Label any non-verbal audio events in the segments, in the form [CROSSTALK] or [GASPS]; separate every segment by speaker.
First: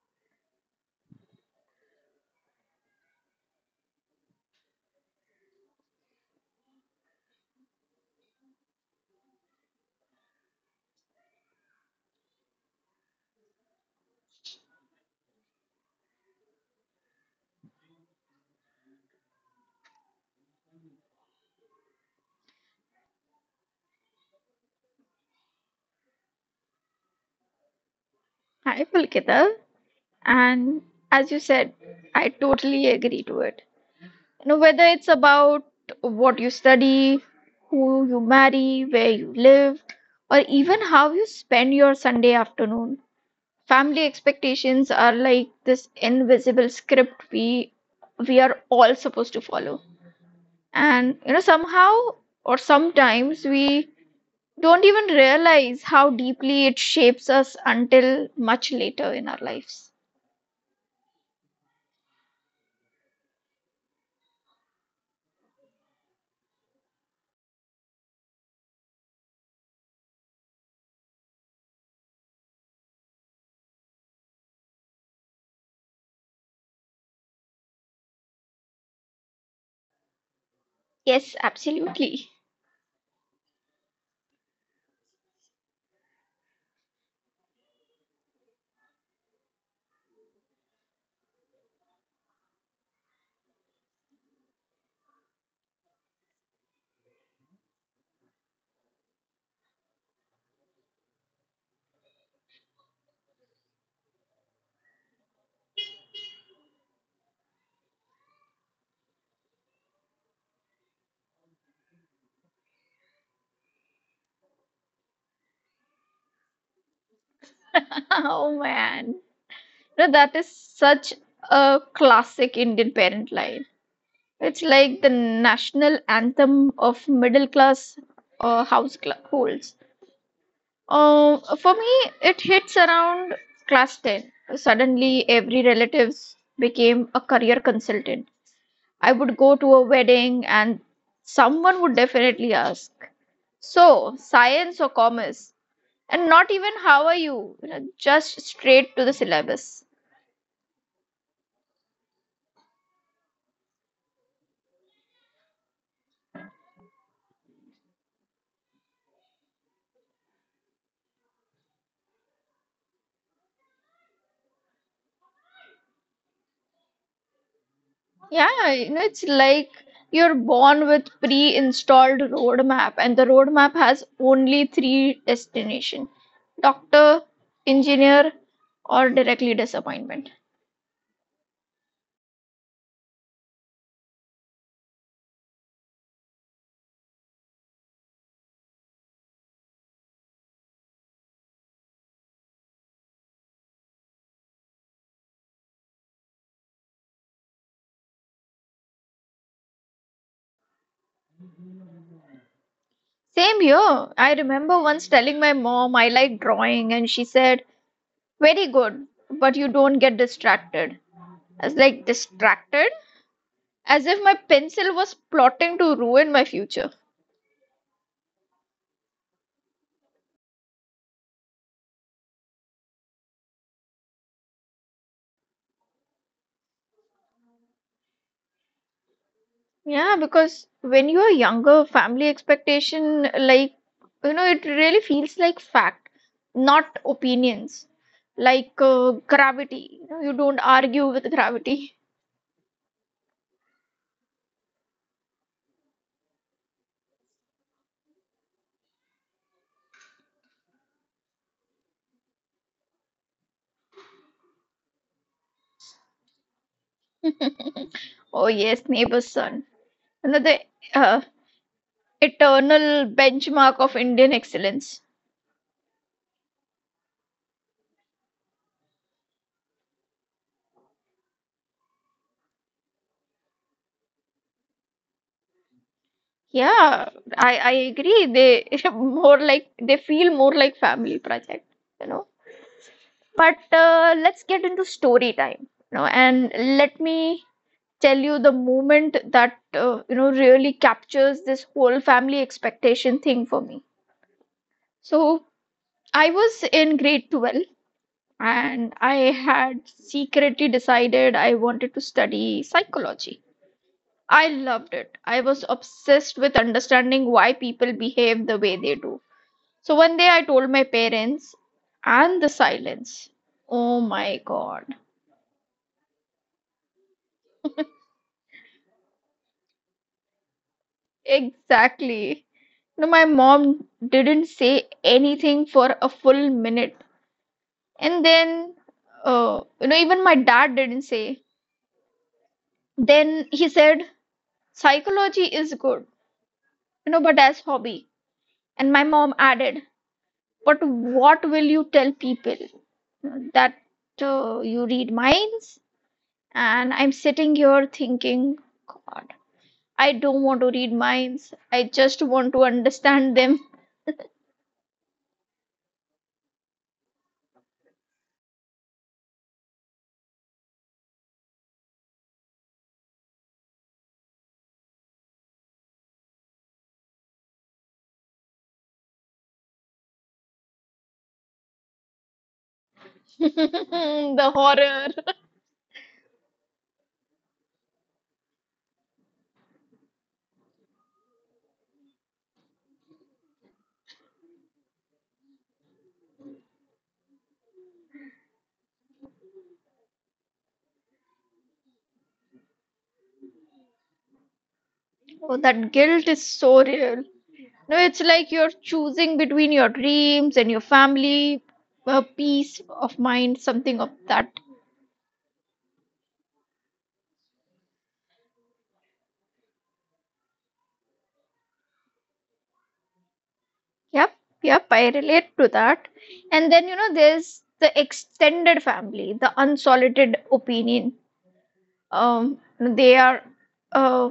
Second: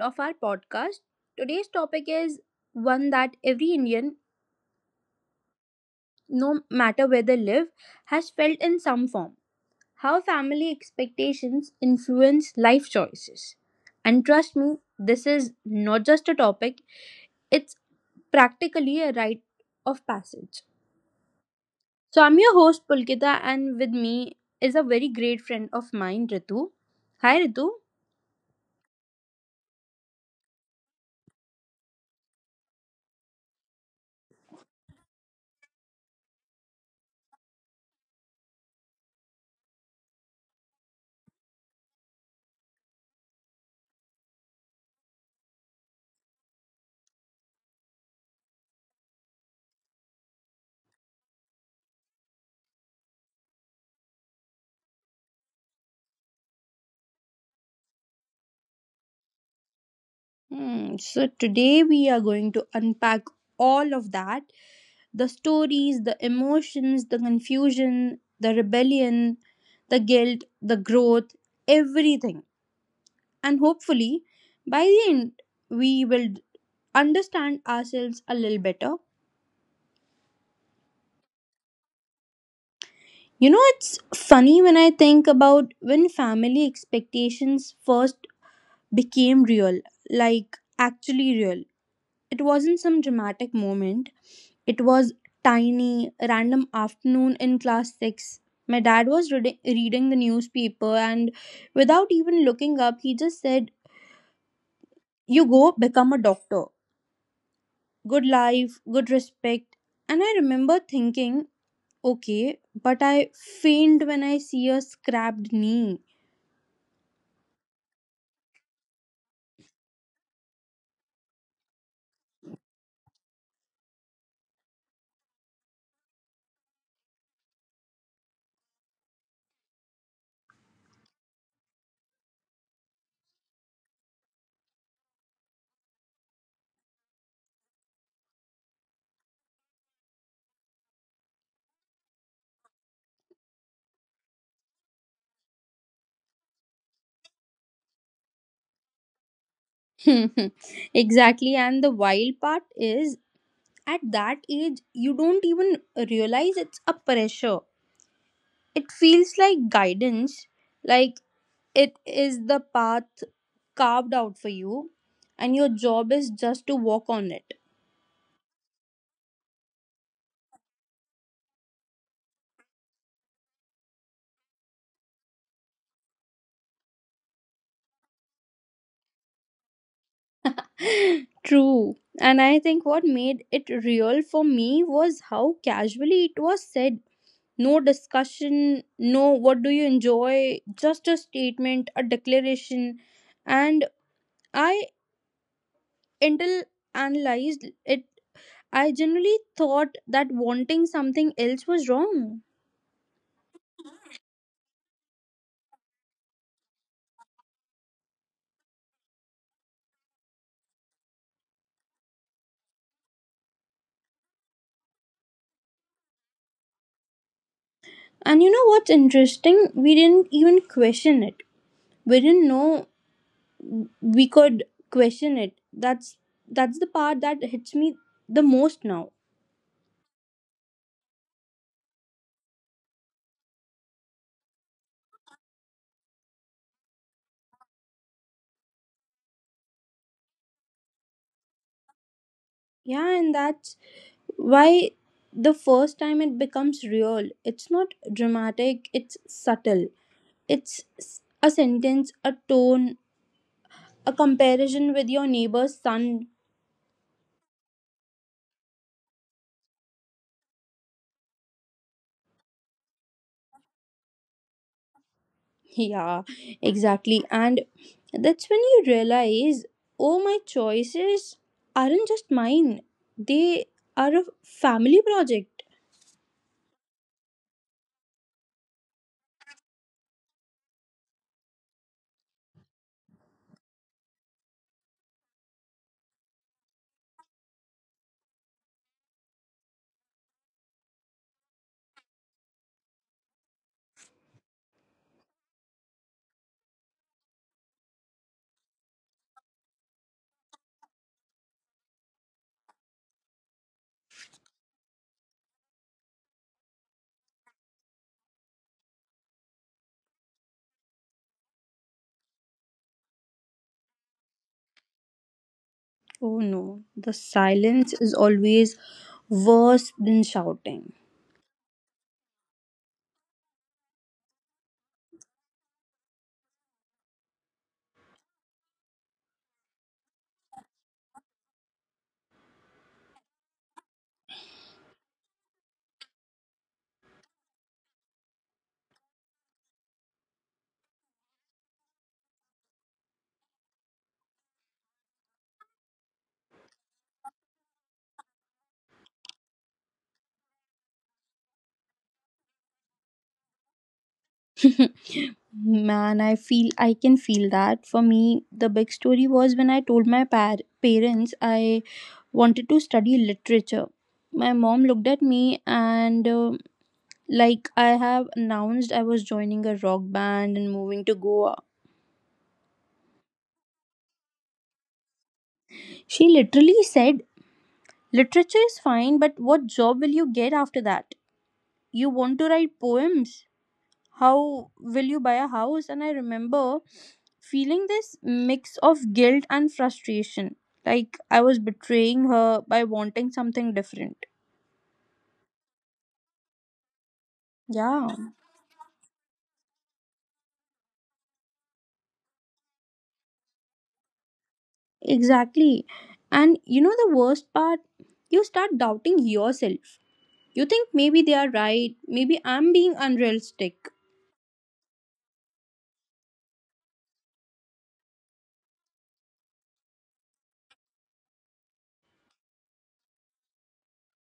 Speaker 1: of our podcast. Today's topic is one that every Indian, no matter where they live, has felt in some form, how family expectations influence life choices. And trust me, this is not just a topic, it's practically a rite of passage. So, I'm your host, Pulkita, and with me is a very great friend of mine, Ritu. Hi, Ritu.
Speaker 2: Hi, Pulkita. And as you said, I totally agree to it. You know, whether it's about what you study, who you marry, where you live, or even how you spend your Sunday afternoon, family expectations are like this invisible script we are all supposed to follow. And you know, somehow or sometimes we don't even realize how deeply it shapes us until much later in our lives.
Speaker 1: Hmm. So, today we are going to unpack all of that, the stories, the emotions, the confusion, the rebellion, the guilt, the growth, everything. And hopefully, by the end, we will understand ourselves a little better.
Speaker 2: Yes, absolutely.
Speaker 1: You know, it's funny when I think about when family expectations first became real, like actually real. It wasn't some dramatic moment. It was tiny, random afternoon in class 6. My dad was reading the newspaper and without even looking up, he just said, "You go become a doctor. Good life, good respect." And I remember thinking, okay, but I faint when I see a scrapped knee.
Speaker 2: [LAUGHS] Oh man. No, that is such a classic Indian parent line. It's like the national anthem of middle class house holds. For me, it hits around class 10. Suddenly, every relatives became a career consultant. I would go to a wedding and someone would definitely ask, so, science or commerce? And not even how are you, you know just straight to the syllabus.
Speaker 1: [LAUGHS] Exactly. And the wild part is, at that age, you don't even realize it's a pressure. It feels like guidance, like it is the path carved out for you, and your job is just to walk on it.
Speaker 2: Yeah, it's like you're born with pre-installed roadmap, and the roadmap has only three destination: doctor, engineer, or directly disappointment.
Speaker 1: [GASPS] [LAUGHS] True. And I think what made it real for me was how casually it was said. No discussion, no what do you enjoy, just a statement, a declaration. And I, until analyzed it, I generally thought that wanting something else was wrong.
Speaker 2: Same here. I remember once telling my mom I like drawing, and she said, very good, but you don't get distracted. I was like, distracted? As if my pencil was plotting to ruin my future.
Speaker 1: And you know what's interesting? We didn't even question it. We didn't know we could question it. That's the part that hits me the most now.
Speaker 2: Yeah, because when you are younger, family expectation, like, it really feels like fact, not opinions, like gravity. You know, you don't argue with gravity. [LAUGHS]
Speaker 1: Yeah, and that's why the first time it becomes real, it's not dramatic, it's subtle. It's a sentence, a tone, a comparison with your neighbor's son.
Speaker 2: Oh, yes, neighbor's son. You know, the uh, eternal benchmark of Indian excellence.
Speaker 1: [LAUGHS] Yeah, exactly. And that's when you realize, oh, my choices aren't just mine, they are a family project.
Speaker 2: Yeah, I agree. They [LAUGHS] more like they feel more like family project, you know. But let's get into story time, and let me tell you the moment that really captures this whole family expectation thing for me. So I was in grade 12, and I had secretly decided I wanted to study psychology. I loved it. I was obsessed with understanding why people behave the way they do. So one day I told my parents, and the silence. Oh my god.
Speaker 1: Oh no, the silence is always worse than shouting.
Speaker 2: Exactly. No, my mom didn't say anything for a full minute. And then, even my dad didn't say. Then he said, psychology is good, but as hobby. And my mom added, but what will you tell people? That you read minds? And I'm sitting here thinking, God, I don't want to read minds. I just want to understand them.
Speaker 1: [LAUGHS] Man, I feel, I can feel that. For me, the big story was when I told my parents I wanted to study literature. My mom looked at me and like I have announced I was joining a rock band and moving to Goa.
Speaker 2: [LAUGHS] The horror.
Speaker 1: She literally said, "Literature is fine, but what job will you get after that? You want to write poems? How will you buy a house?" And I remember feeling this mix of guilt and frustration, like I was betraying her by wanting something different.
Speaker 2: Oh, that guilt is so real. No,
Speaker 1: Yeah,
Speaker 2: it's like you're choosing between your dreams and your family, a peace of mind, something of that.
Speaker 1: exactly. And you know the worst part, you start doubting yourself. You think maybe they are right, maybe I'm being unrealistic.
Speaker 2: Yep, yep, I relate to that. And then, you know, there's the extended family, the unsolicited opinion. Um, they are, uh,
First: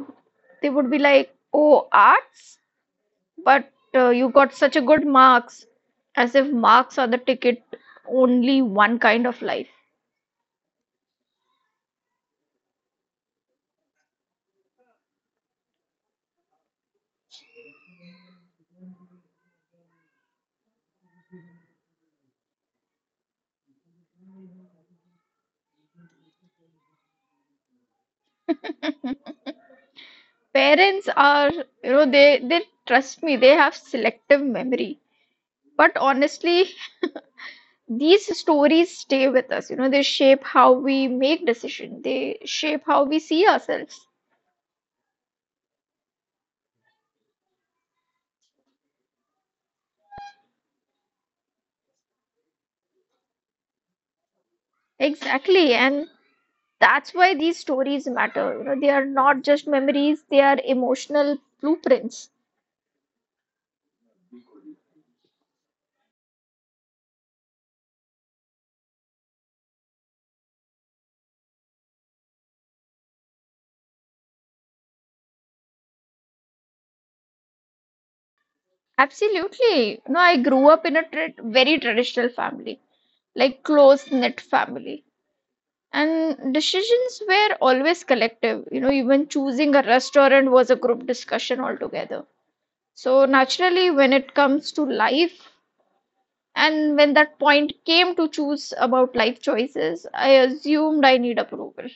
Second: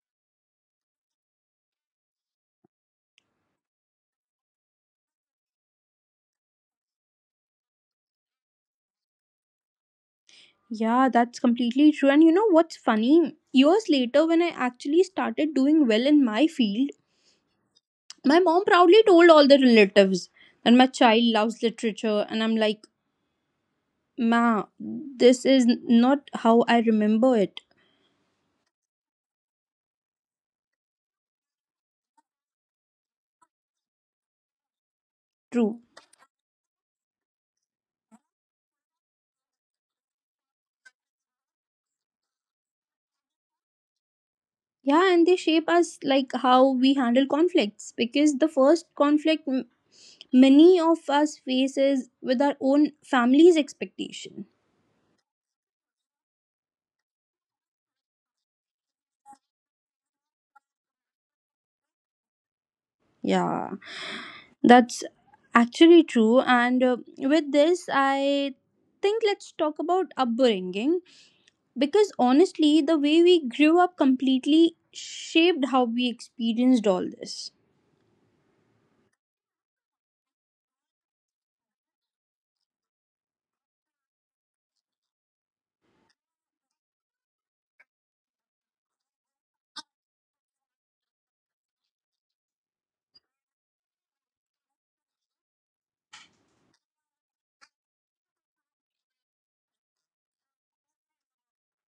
Speaker 2: they would be like, oh, arts, but you got such a good marks, as if marks are the ticket, only one kind of life.
Speaker 1: Yeah, that's completely true. And you know what's funny, years later when I actually started doing well in my field, my mom proudly told all the relatives that my child loves literature, and I'm like, "Ma, this is not how I remember it."
Speaker 2: [LAUGHS] Parents are, they trust me. They have selective memory.
Speaker 1: True.
Speaker 2: But honestly, these stories stay with us. You know, they shape how we make decisions. They shape how we see ourselves.
Speaker 1: Yeah, and they shape us like how we handle conflicts, because the first conflict many of us face is with our own family's expectation.
Speaker 2: Exactly, and that's why these stories matter. You know, they are not just memories. They are emotional blueprints.
Speaker 1: Yeah, that's actually true. And with this, I think let's talk about upbringing. Because honestly, the way we grew up completely shaped how we experienced all this.
Speaker 2: Absolutely. You know, I grew up in a tra very traditional family, like close-knit family. And decisions were always collective. You know, even choosing a restaurant was a group discussion altogether. So naturally, when it comes to life, and when that point came to choose about life choices, I assumed I need approval.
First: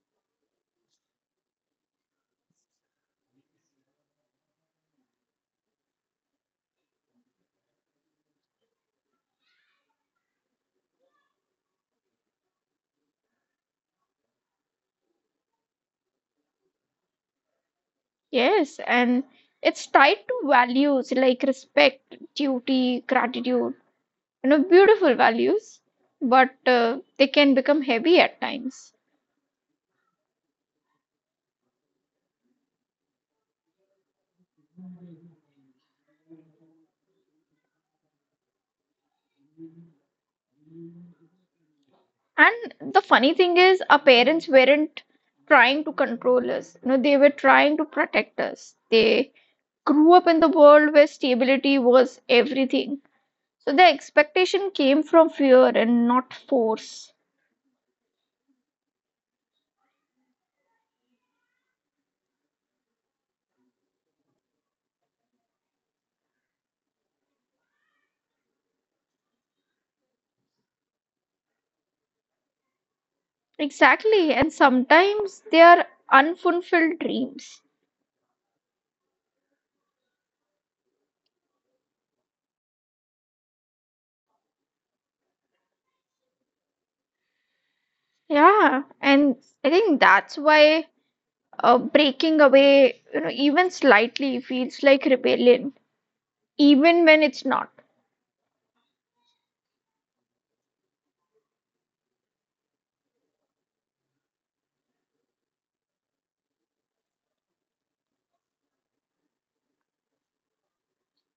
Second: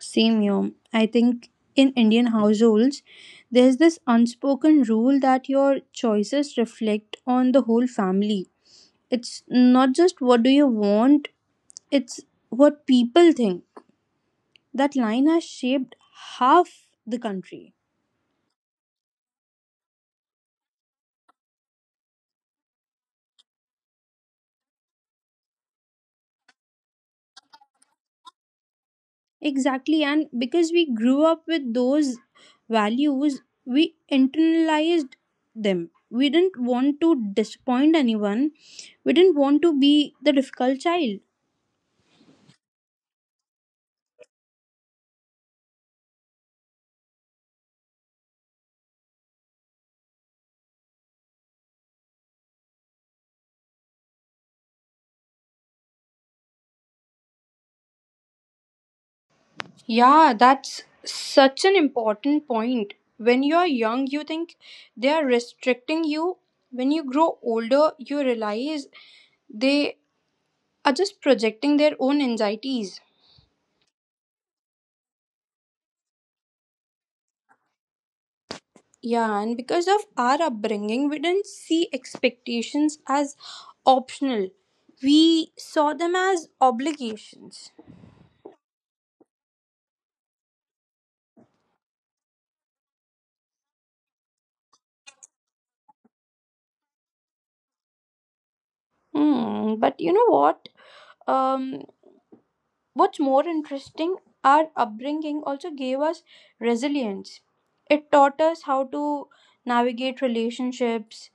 Speaker 1: Same here. I think in Indian households, there's this unspoken rule that your choices reflect on the whole family. It's not just what do you want, it's what people think. That line has shaped half the country.
Speaker 2: Yes, and it's tied to values like respect, duty, gratitude. You know, beautiful values, but they can become heavy at times.
Speaker 1: Exactly, and because we grew up with those values, we internalized them. We didn't want to disappoint anyone, we didn't want to be the difficult child.
Speaker 2: And the funny thing is, our parents weren't trying to control us. You know, they were trying to protect us. They grew up in the world where stability was everything. So the expectation came from fear and not force.
Speaker 1: Yeah, that's such an important point. When you're young, you think they are restricting you. When you grow older, you realize they are just projecting their own anxieties.
Speaker 2: Exactly. And sometimes they are unfulfilled dreams.
Speaker 1: Yeah, and because of our upbringing, we didn't see expectations as optional. We saw them as obligations.
Speaker 2: Yeah. And I think that's why breaking away, even slightly feels like rebellion, even when it's not.
Speaker 1: Hmm, but you know what? Um, what's more interesting, our upbringing also gave us resilience. It taught us how to navigate relationships,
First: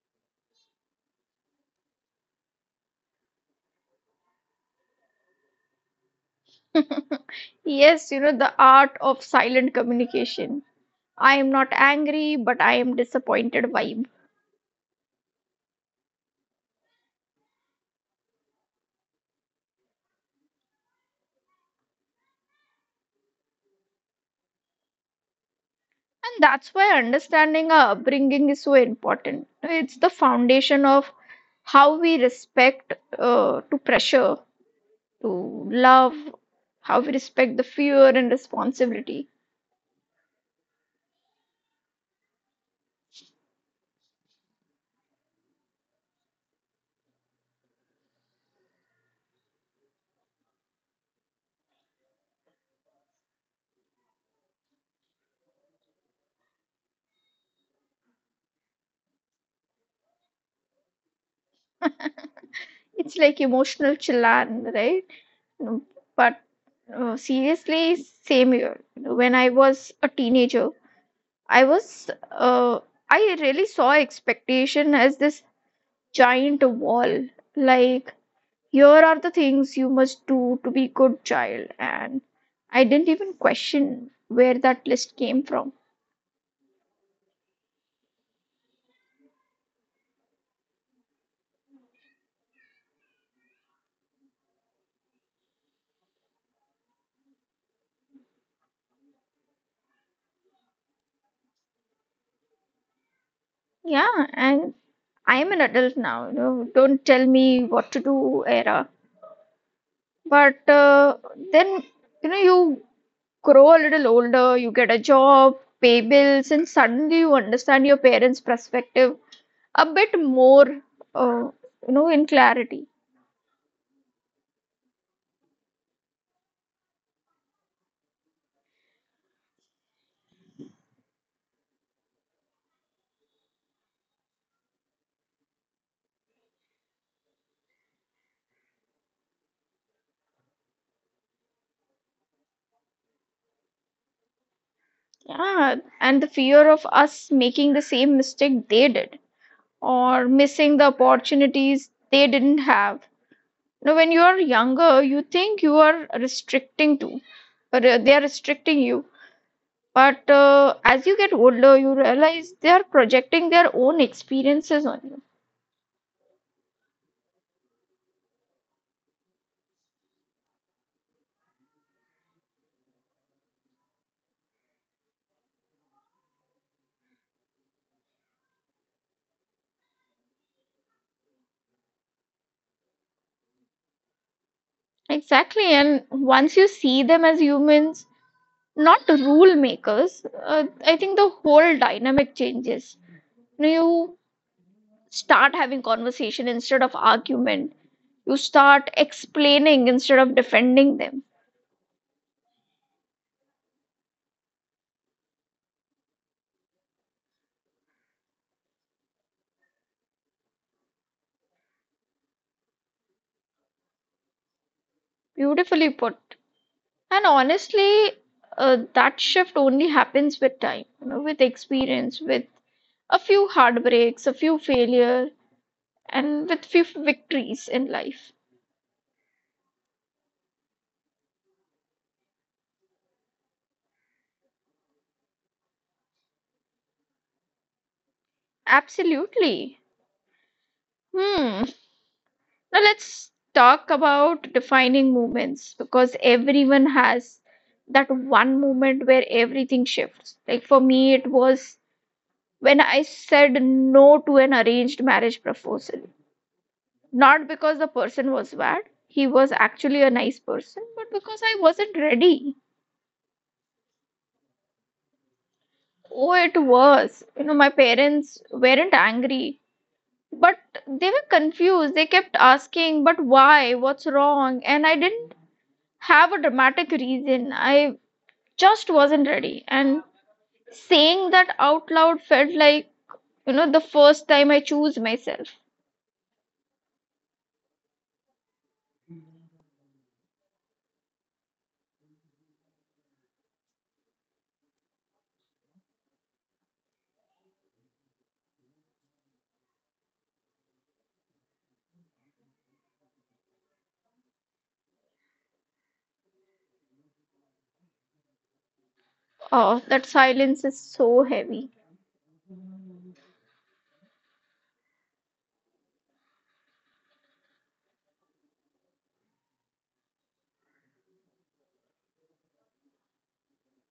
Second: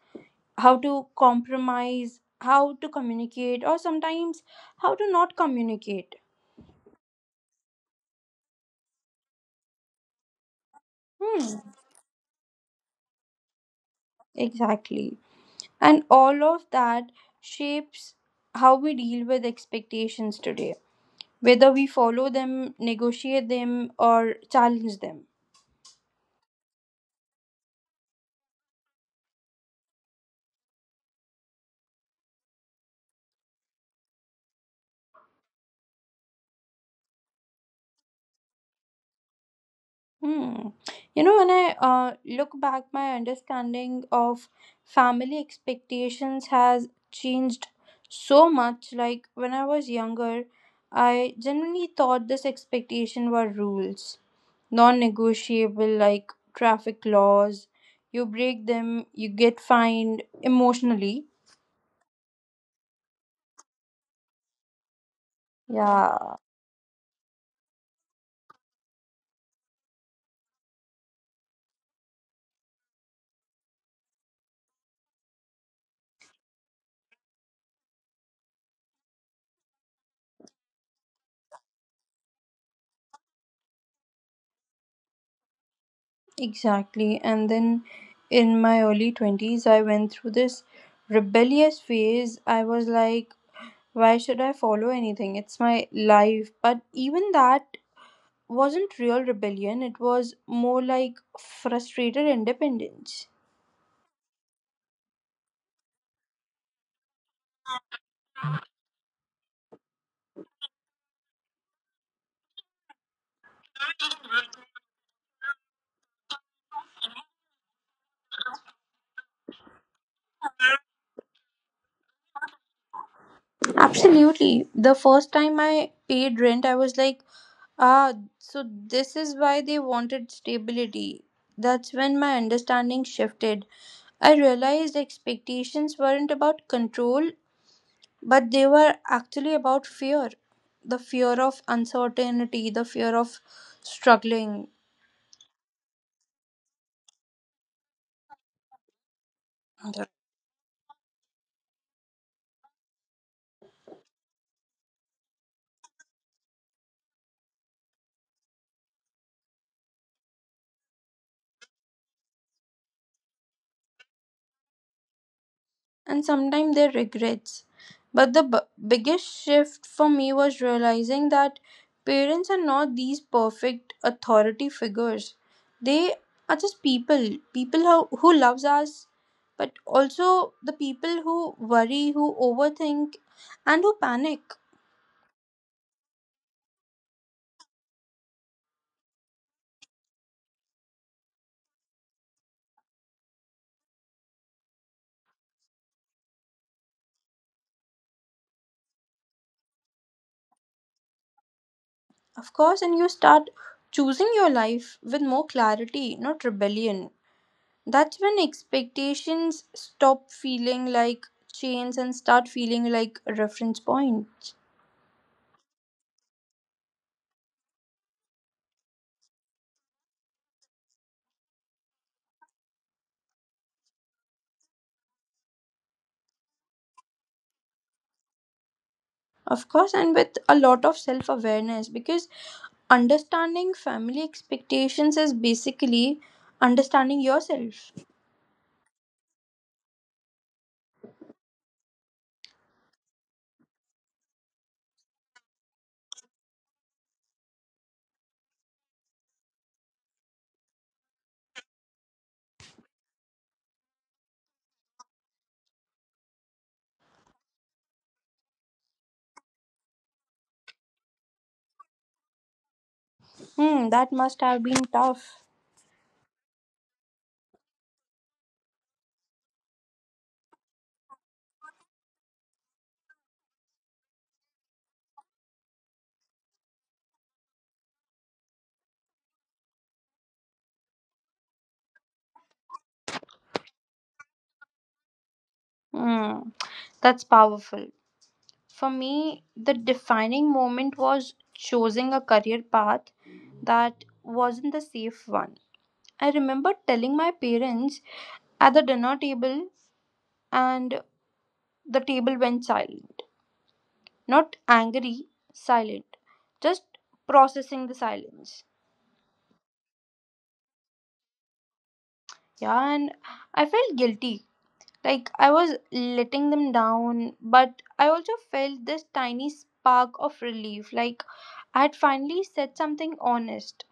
Speaker 1: how to compromise, how to communicate, or sometimes how to not communicate.
Speaker 2: [LAUGHS] Yes, you know, the art of silent communication. I am
Speaker 1: Hmm,
Speaker 2: not angry, but I am disappointed vibe.
Speaker 1: exactly. And all of that shapes how we deal with expectations today, whether we follow them, negotiate them, or challenge them.
Speaker 2: And that's why understanding our upbringing is so important. It's the foundation of how we respect to pressure, to love, how we respect the fear and responsibility.
Speaker 1: Hmm. You know, when I look back, my understanding of family expectations has changed so much. Like when I was younger, I generally thought this expectation were rules, non-negotiable, like traffic laws. You break them, you get fined emotionally.
Speaker 2: It's like emotional chillan, right? No.
Speaker 1: Yeah,
Speaker 2: But seriously, same here. You know, when I was a teenager, I was, uh, I really saw expectation as this giant wall. Like, here are the things you must do to be good child. And I didn't even question where that list came from.
Speaker 1: exactly. And then in my early 20s I went through this rebellious phase. I was like, why should I follow anything, it's my life. But even that wasn't real rebellion, it was more like frustrated independence.
Speaker 2: Yeah, and I am an adult now. You know, don't tell me what to do, era. But then, you know, you grow a little older, you get a job, pay bills, and suddenly you understand your parents' perspective a bit more, uh, in clarity.
Speaker 1: Absolutely. The first time I paid rent I was like, ah, so this is why they wanted stability. That's when my understanding shifted. I realized expectations weren't about control, but they were actually about fear. The fear of uncertainty, the fear of struggling.
Speaker 2: Yeah, and the fear of us making the same mistake they did or missing the opportunities they didn't have. Now, when you are younger, you think you are restricting to, or they are restricting you. But as you get older, you realize they are projecting their own experiences on you.
Speaker 1: And sometimes their regrets. But the biggest shift for me was realizing that parents are not these perfect authority figures. They are just people, people who loves us, but also the people who worry, who overthink, and who panic.
Speaker 2: Exactly. And once you see them as humans, not rule makers, I think the whole dynamic changes. You know, you start having conversation instead of argument. You start explaining instead of defending them.
Speaker 1: Of course, and you start choosing your life with more clarity, not rebellion. That's when expectations stop feeling like chains and start feeling like reference points.
Speaker 2: Beautifully put. And honestly, that shift only happens with time, you know, with experience, with a few heartbreaks, a few failure, and with few victories in life.
Speaker 1: Of course, and with a lot of self awareness, because understanding family expectations is basically understanding yourself.
Speaker 2: Absolutely. Hmm. Now let's talk about defining moments, because everyone has that one moment where everything shifts. Like for me, it was when I said no to an arranged marriage proposal. Not because the person was bad, he was actually a nice person, but because I wasn't ready.
Speaker 1: Hmm, that must have been tough.
Speaker 2: Oh, it was. You know, my parents weren't angry, but they were confused. They kept asking, but why? What's wrong? And I didn't have a dramatic reason. I just wasn't ready. And saying that out loud felt like, you know, the first time I choose myself.
Speaker 1: Hmm, that's powerful. For me, the defining moment was choosing a career path that wasn't the safe one. I remember telling my parents at the dinner table, and the table went silent. Not angry, silent. Just processing the silence.
Speaker 2: Oh, that silence is so heavy.
Speaker 1: Yeah, and I felt guilty. Like I was letting them down, but I also felt this tiny spark of relief. Like I had finally said something honest.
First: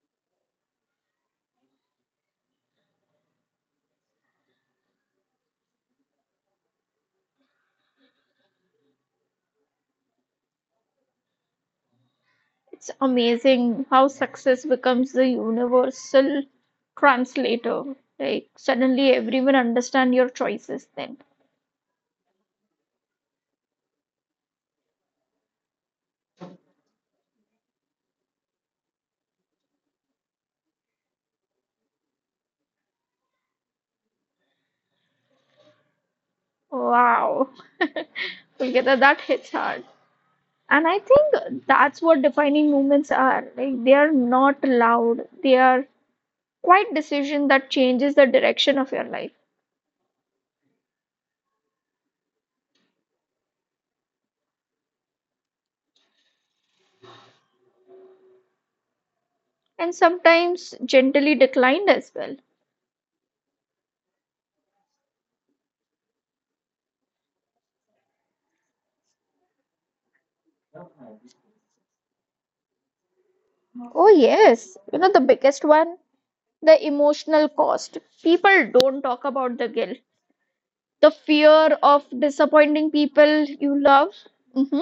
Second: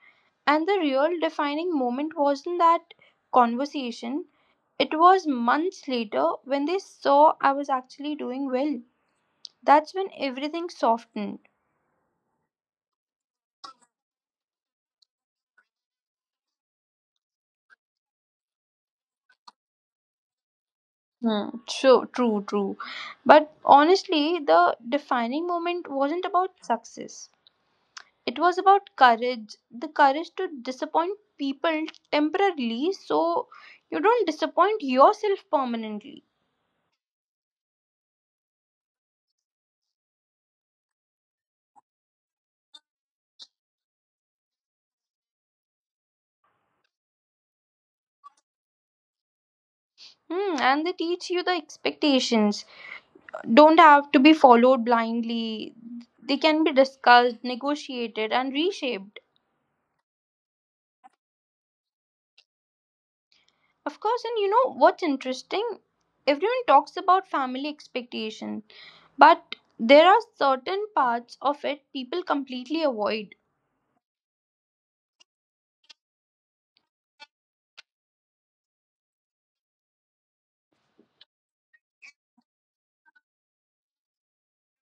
Speaker 1: And the real defining moment wasn't that conversation, it was months later when they saw I was actually doing well. That's when everything softened.
Speaker 2: It's amazing how success becomes the universal translator. Like, suddenly everyone understand your choices then.
Speaker 1: Hmm. True, true, true. But honestly, the defining moment wasn't about success. It was about courage. The courage to disappoint people temporarily so you don't disappoint yourself permanently.
Speaker 2: Wow. [LAUGHS] Okay, that hits hard. And I think that's what defining moments are. Like, they are not loud. They are quite decision that changes the direction of your life.
Speaker 1: Hmm, and they teach you the expectations don't have to be followed blindly. They can be discussed, negotiated, and reshaped.
Speaker 2: And sometimes gently declined as well.
Speaker 1: Of course, and you know what's interesting? Everyone talks about family expectation, but there are certain parts of it people completely avoid.
Speaker 2: Oh, yes. You know, the biggest one, the emotional cost. People don't talk about the guilt, the fear of disappointing people you love, hmm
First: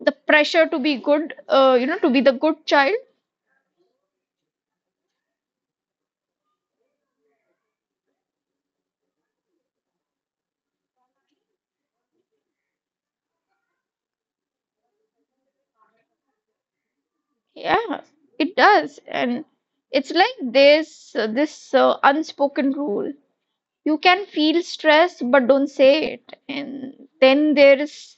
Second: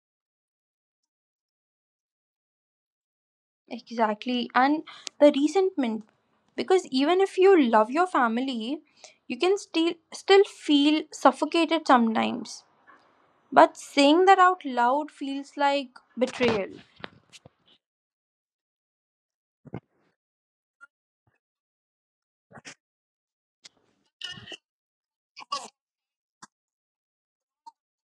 Speaker 2: the pressure to be good, to be the good child.
Speaker 1: Exactly, and the resentment. Because even if you love your family, you can still feel suffocated sometimes. But saying that out loud feels like betrayal.
Speaker 2: Yeah, it does. And it's like this unspoken rule. You can feel stress but don't say it. And then there is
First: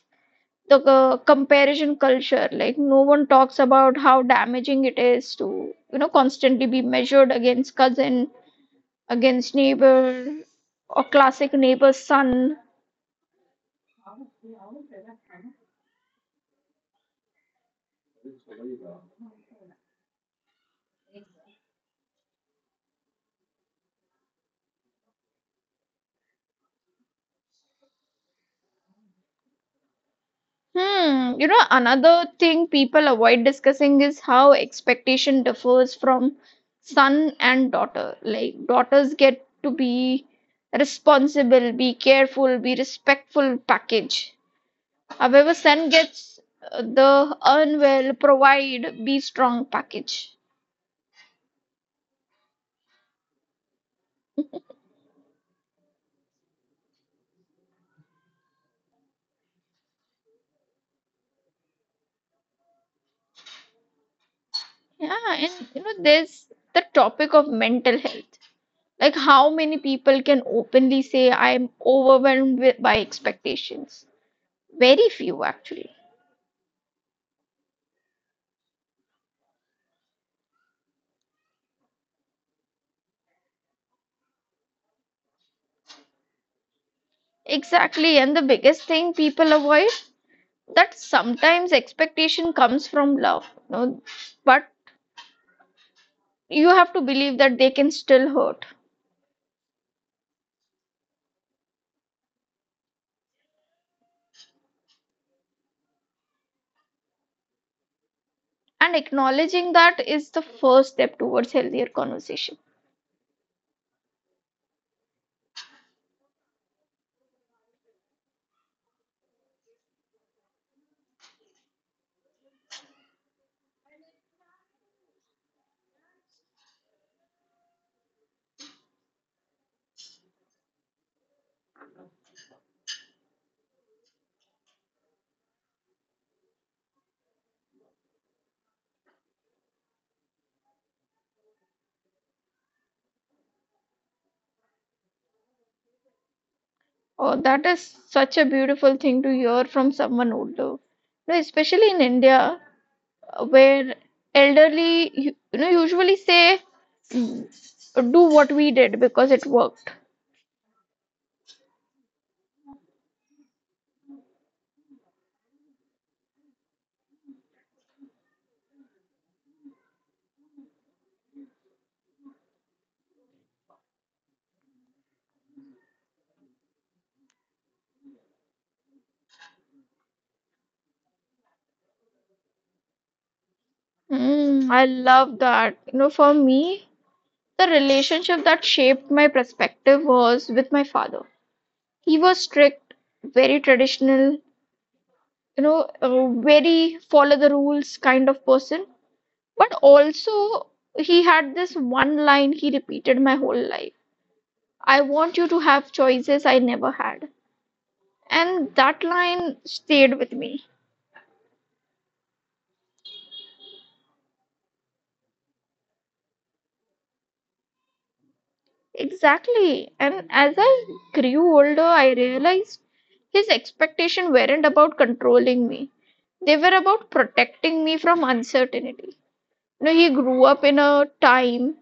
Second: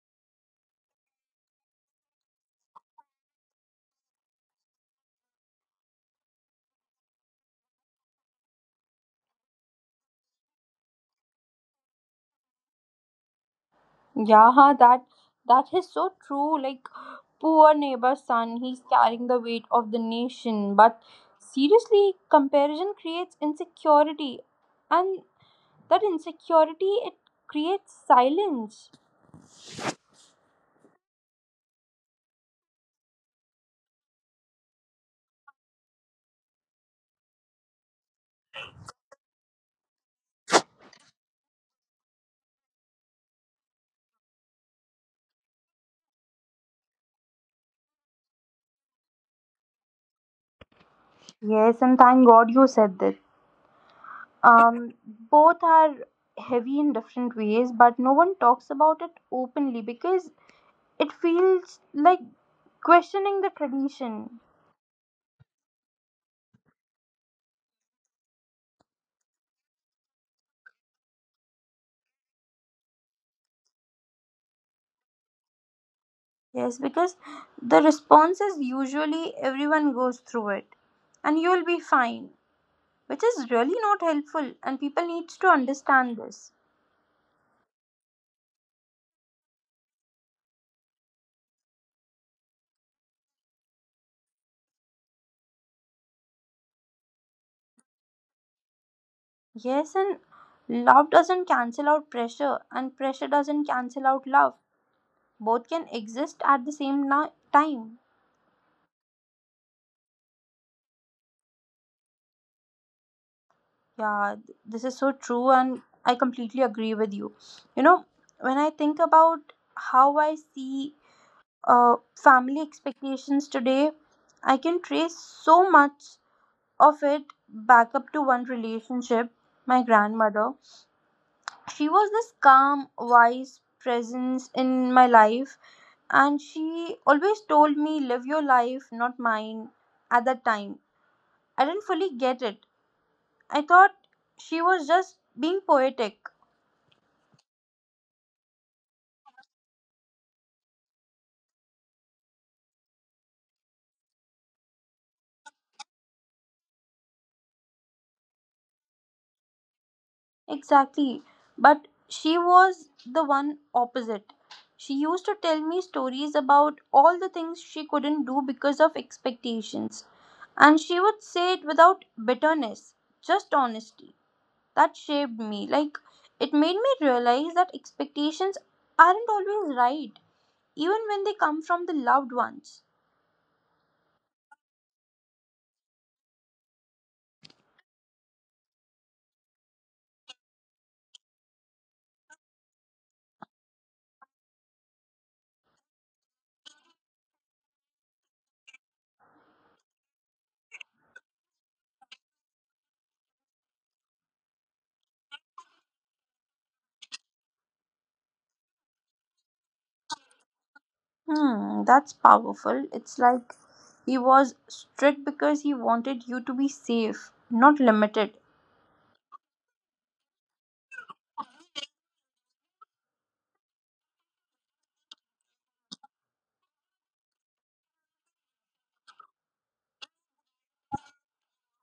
Speaker 2: the comparison culture. Like, no one talks about how damaging it is to constantly be measured against cousin, against neighbor, or classic neighbor's son.
Speaker 1: Yeah, that is so true. Like poor neighbor's son, he's carrying the weight of the nation. But seriously, comparison creates insecurity, and that insecurity it creates silence.
Speaker 2: Hmm. You know, another thing people avoid discussing is how expectation differs from son and daughter. Like, daughters get to be responsible, be careful, be respectful package. However, Sun gets the earn well, provide, be strong package.
Speaker 1: Yes, and thank God you said that. Both are heavy in different ways, but no one talks about it openly because it feels like questioning the tradition.
Speaker 2: Yeah, and you know, there's the topic of mental health. Like, how many people can openly say, I'm overwhelmed with, by expectations? Very few, actually.
Speaker 1: Yes, because the response is usually everyone goes through it and you'll be fine, which is really not helpful and people need to understand this.
Speaker 2: Exactly, and the biggest thing people avoid, that sometimes expectation comes from love, you know, but you have to believe that they can still hurt.
Speaker 1: Yes, and love doesn't cancel out pressure and pressure doesn't cancel out love. Both can exist at the same time.
Speaker 2: And acknowledging that is the first step towards healthier conversation.
Speaker 1: Yeah, this is so true and I completely agree with you. You know, when I think about how I see family expectations today, I can trace so much of it back up to one relationship, my grandmother. She was this calm, wise presence in my life, and she always told me, "Live your life, not mine." At that time, I didn't fully get it. I thought she was just being poetic.
Speaker 2: Oh, that is such a beautiful thing to hear from someone older. No, especially in India, where elderly, usually say, "Mm, do what we did because it worked."
Speaker 1: Exactly. But she was the one opposite. She used to tell me stories about all the things she couldn't do because of expectations. And she would say it without bitterness, just honesty. That shaped me. Like, it made me realize that expectations aren't always right, even when they come from the loved ones.
Speaker 2: Mm, I love that. You know, for me, the relationship that shaped my perspective was with my father. He was strict, very traditional, you know, uh, very follow the rules kind of person. But also, he had this one line he repeated my whole life: I want you to have choices I never had. And that line stayed with me.
Speaker 1: Hmm, that's powerful. It's like he was strict because he wanted you to be safe, not limited.
Speaker 2: Exactly. And as I grew older, I realized his expectations weren't about controlling me, they were about protecting me from uncertainty. You know, he grew up in a time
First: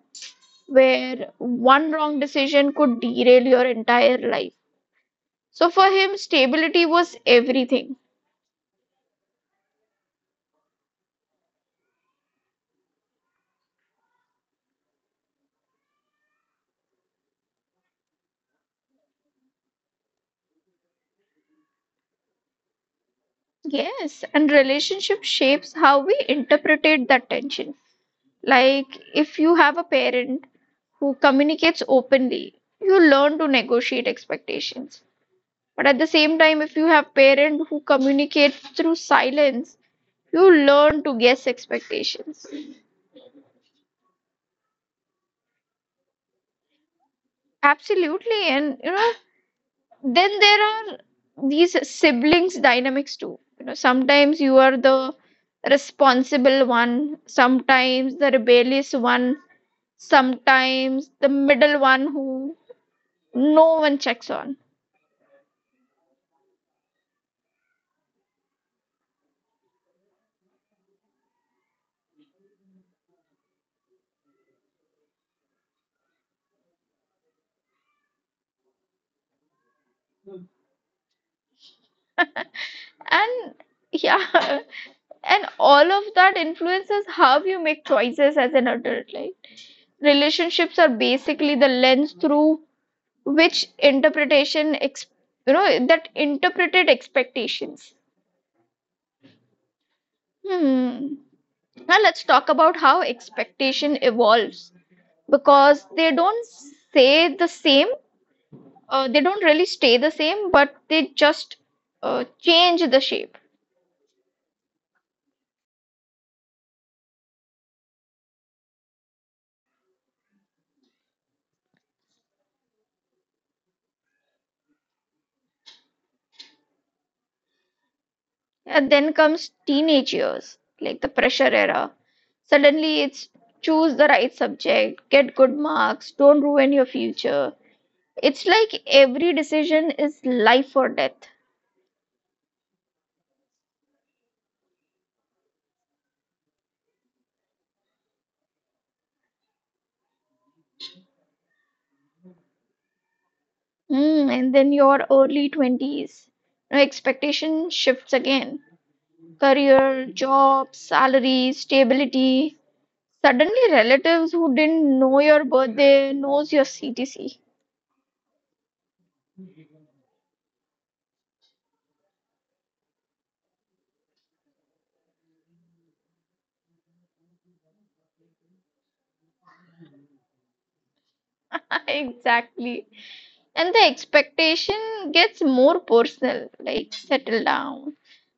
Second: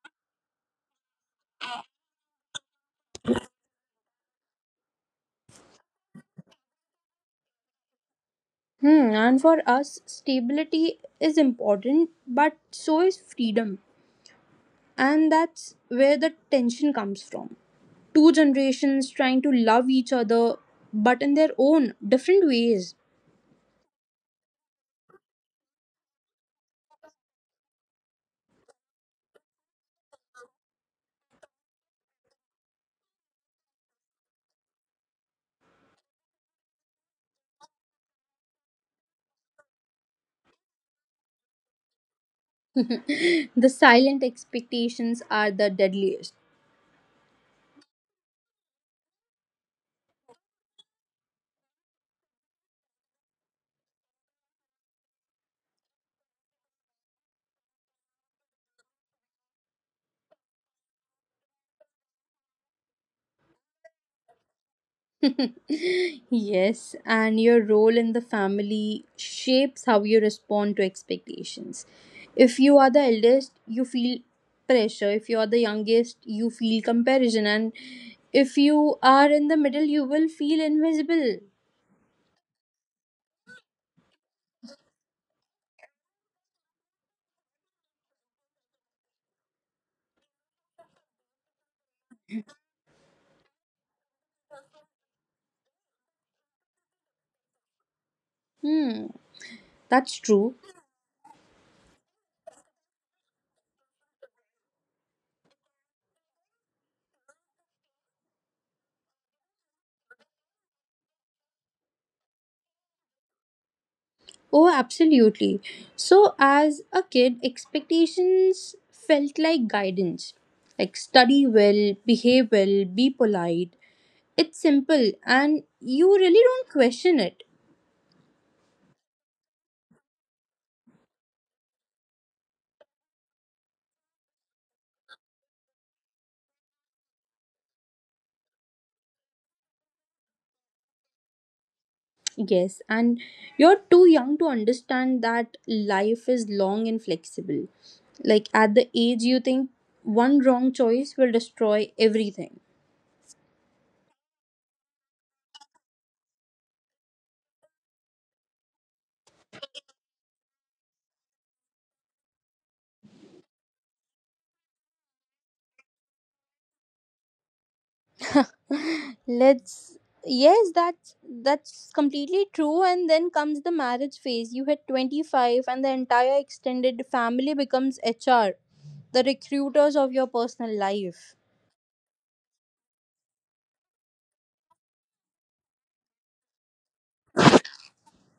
Speaker 2: where one wrong decision could derail your entire life. So for him, stability was everything.
Speaker 1: Hmm, and for us, stability is important, but so is freedom. And that's where the tension comes from. Two generations trying to love each other, but in their own different ways.
Speaker 2: Yes, and relationship shapes how we interpret that tension. Like, if you have a parent who communicates openly, you learn to negotiate expectations. But at the same time, if you have parent who communicates through silence, you learn to guess expectations.
Speaker 1: [LAUGHS] The silent expectations are the deadliest.
Speaker 2: Absolutely, and you know, then there are these siblings dynamics too. You know, sometimes you are the responsible one, sometimes the rebellious one, sometimes the middle one who no one checks on.
Speaker 1: [LAUGHS] Yes, and your role in the family shapes how you respond to expectations. If you are the eldest, you feel pressure. If you are the youngest, you feel comparison. And if you are in the middle, you will feel invisible.
Speaker 2: And yeah, [LAUGHS] and all of that influences how you make choices as an adult. Like, relationships are basically the lens through which interpretation, that interpreted expectations.
Speaker 1: Hmm, that's true.
Speaker 2: Hmm. Now let's talk about how expectation evolves, because say the same they don't really stay the same, but they just change the shape.
Speaker 1: Oh, absolutely. So, as a kid, expectations felt like guidance, like study well, behave well, be polite. It's simple and you really don't question it.
Speaker 2: And then comes teenage years, like the pressure era. Suddenly, it's choose the right subject, get good marks, don't ruin your future. It's like every decision is life or death.
Speaker 1: Yes, and you're too young to understand that life is long and flexible. Like at the age you think one wrong choice will destroy everything.
Speaker 2: Mm, and then your early 20s. Now expectation shifts again. Career, job, salary, stability. Suddenly, relatives who didn't know your birthday knows your CTC.
Speaker 1: [LAUGHS] Let's, yes, that's completely true. And then comes the marriage phase. You hit 25 and the entire extended family becomes HR, the recruiters of your personal life.
Speaker 2: [LAUGHS] Exactly. And the expectation gets more personal, like settle down,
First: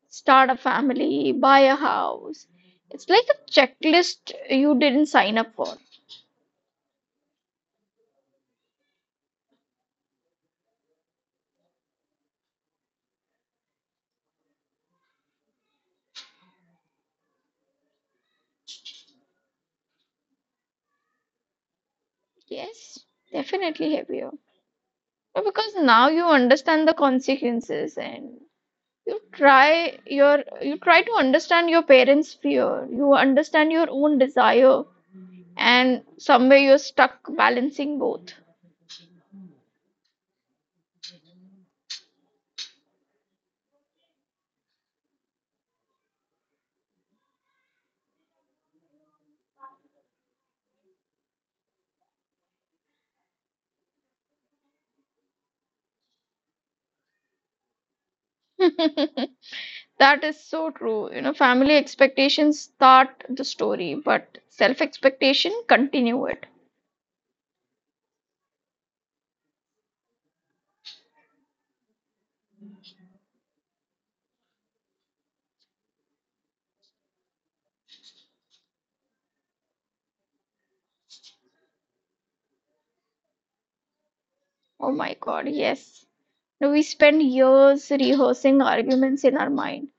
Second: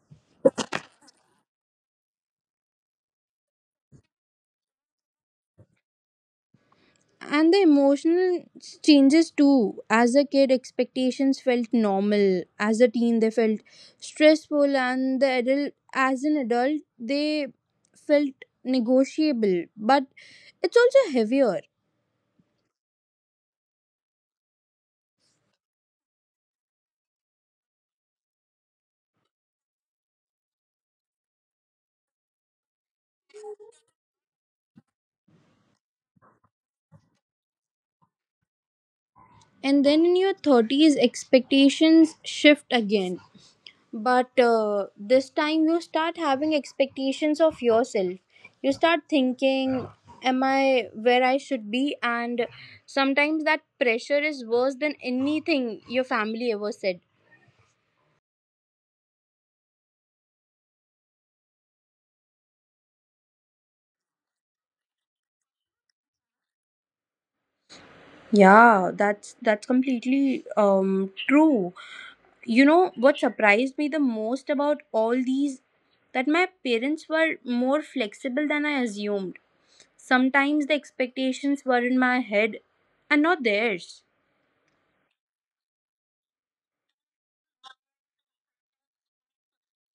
Speaker 2: start a family, buy a house. It's like a checklist you didn't sign up for.
Speaker 1: And the emotional changes too. As a kid expectations felt normal, as a teen they felt stressful, and the adult as an adult they felt negotiable, but it's also heavier.
Speaker 2: Yes, definitely heavier. But because now you understand the consequences, and you try to understand your parents' fear. You understand your own desire, and somewhere you're stuck balancing both.
Speaker 1: And then in your 30s expectations shift again. But this time you start having expectations of yourself. You start thinking, am I where I should be? And sometimes that pressure is worse than anything your family ever said.
Speaker 2: [LAUGHS] That is so true. You know, family expectations start the story, but self expectation continue it.
Speaker 1: Yeah, that's completely true. You know what surprised me the most about all these, that my parents were more flexible than I assumed. Sometimes the expectations were in my head and not theirs.
Speaker 2: Oh my god, yes. Now we spend years rehearsing arguments in our mind,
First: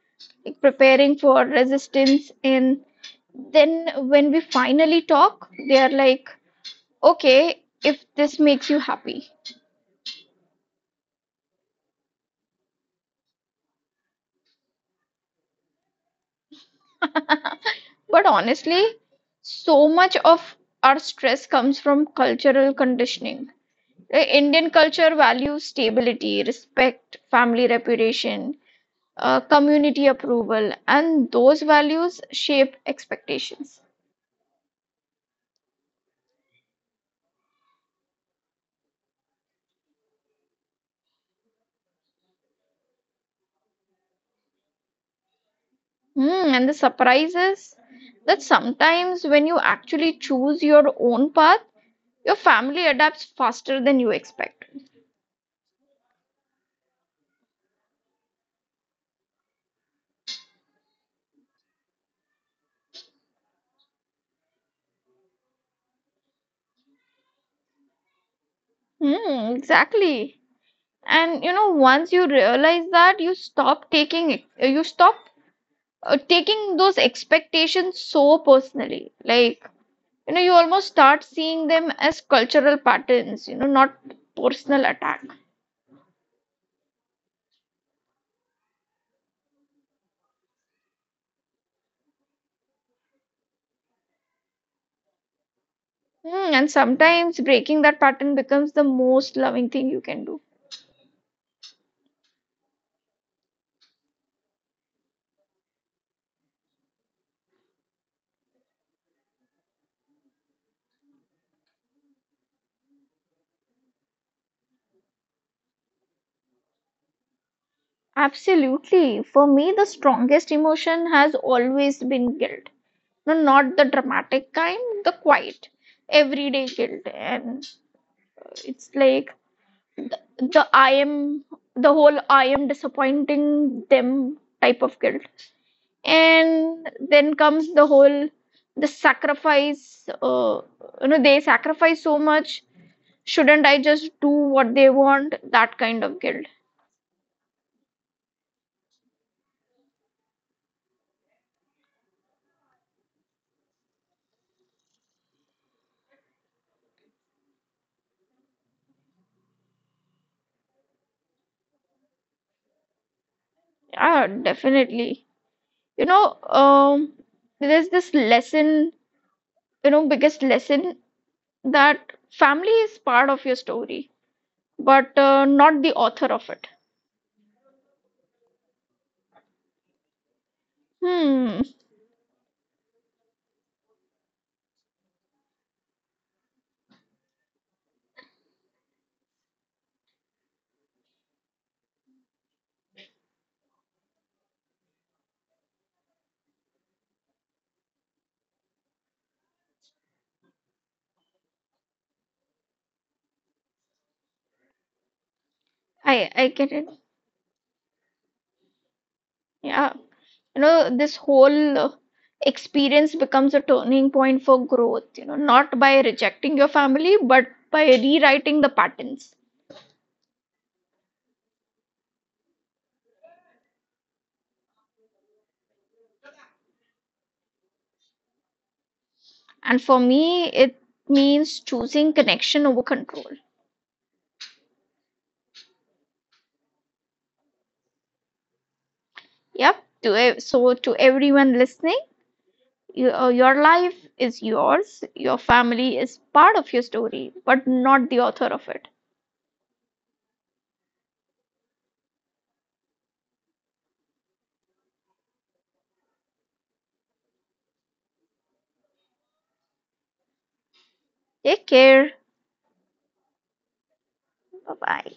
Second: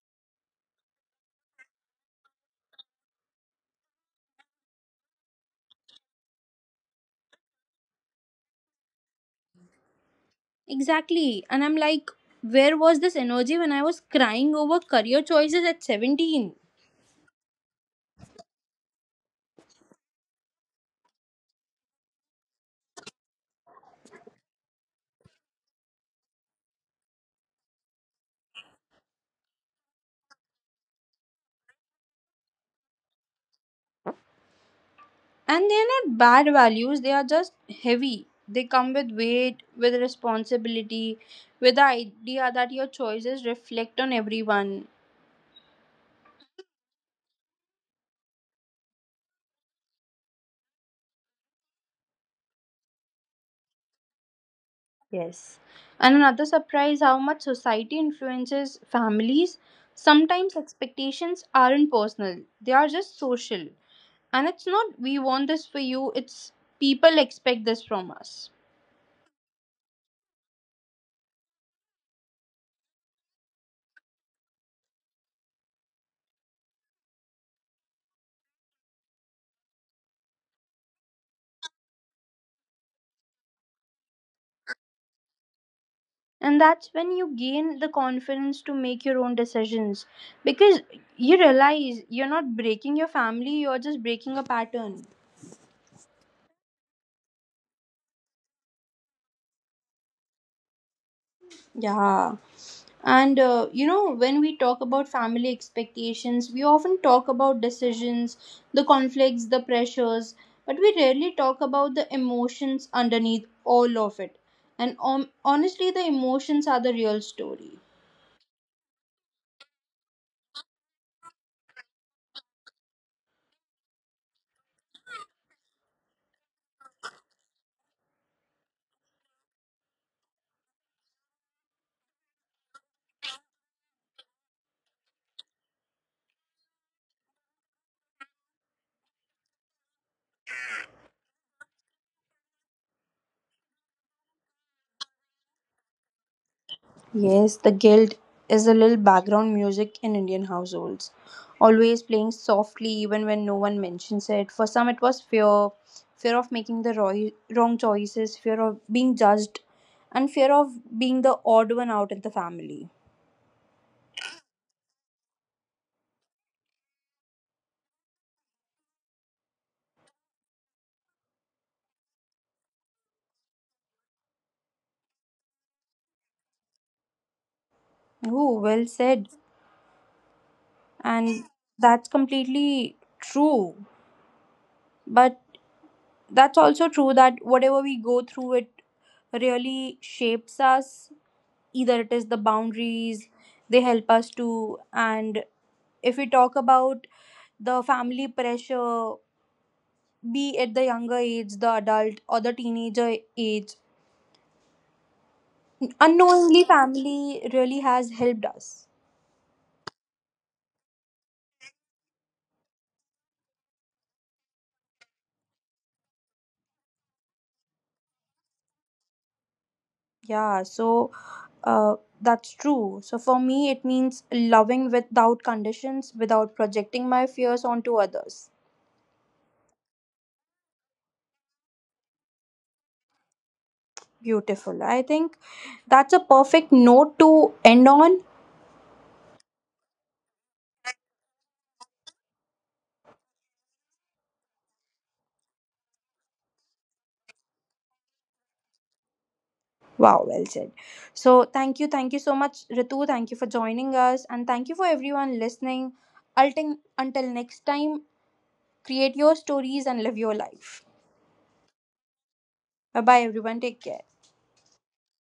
Speaker 2: like preparing for resistance. And then when we finally talk, they are like, okay, if this makes you happy.
Speaker 1: Exactly. And I'm like, where was this energy when I was crying over career choices at 17?
Speaker 2: [LAUGHS] But honestly, so much of our stress comes from cultural conditioning. The Indian culture values stability, respect, family reputation, community approval, and those values shape expectations.
Speaker 1: And they're not bad values, they are just heavy. They come with weight, with responsibility, with the idea that your choices reflect on everyone.
Speaker 2: Hmm, and the surprise is that sometimes when you actually choose your own path, your family adapts faster than you expect.
Speaker 1: Yes. And another surprise, how much society influences families. Sometimes expectations aren't personal, they are just social. And it's not we want this for you, it's people expect this from us.
Speaker 2: Hmm, exactly. And you know, once you realize that, you stop taking those expectations so personally. Like, you know, you almost start seeing them as cultural patterns, you know, not personal attack.
Speaker 1: And that's when you gain the confidence to make your own decisions, because you realize you're not breaking your family, you're just breaking a pattern.
Speaker 2: Hmm, and sometimes breaking that pattern becomes the most loving thing you can do.
Speaker 1: Yeah, and you know, when we talk about family expectations we often talk about decisions, the conflicts, the pressures, but we rarely talk about the emotions underneath all of it. And honestly the emotions are the real story.
Speaker 2: Absolutely. For me, the strongest emotion has always been guilt. No, not the dramatic kind, the quiet, everyday guilt. And it's like the I am, the whole I am disappointing them type of guilt. And then comes the sacrifice, they sacrifice so much, shouldn't I just do what they want, that kind of guilt.
Speaker 1: Yes, the guild is a little background music in Indian households, always playing softly even when no one mentions it. For some, it was fear, fear of making the wrong choices, fear of being judged, and fear of being the odd one out in the family.
Speaker 2: Yeah, definitely. You know, there's this lesson, you know, biggest lesson, that family is part of your story, but not the author of it.
Speaker 1: Oh, well said. And
Speaker 2: Hmm.
Speaker 1: that's completely true. But that's also true that whatever we go through, it really shapes us. Either it is the boundaries they help us to, and if we talk about the family pressure, be it the younger age, the adult or the teenager age,
Speaker 2: I
Speaker 1: unknowingly
Speaker 2: get it.
Speaker 1: family really has helped us.
Speaker 2: Yeah, you know, this whole experience becomes a turning point for growth, you know, not by rejecting your family but by rewriting the patterns.
Speaker 1: Yeah, so uh, that's true. So for me it means loving without conditions, without projecting my fears onto others.
Speaker 2: And for me, it means choosing connection over control.
Speaker 1: Beautiful. I think that's a perfect note to end on.
Speaker 2: Yep. So to everyone listening, your life is yours, your family is part of your story but not the author of it.
Speaker 1: Wow, well said. So, thank you so much, Ritu. Thank you for joining us, and thank you for everyone listening. Ulting, until next time, create your stories and live your life.
Speaker 2: Take care.
Speaker 1: Bye bye, everyone. Take care.
Speaker 2: Bye bye.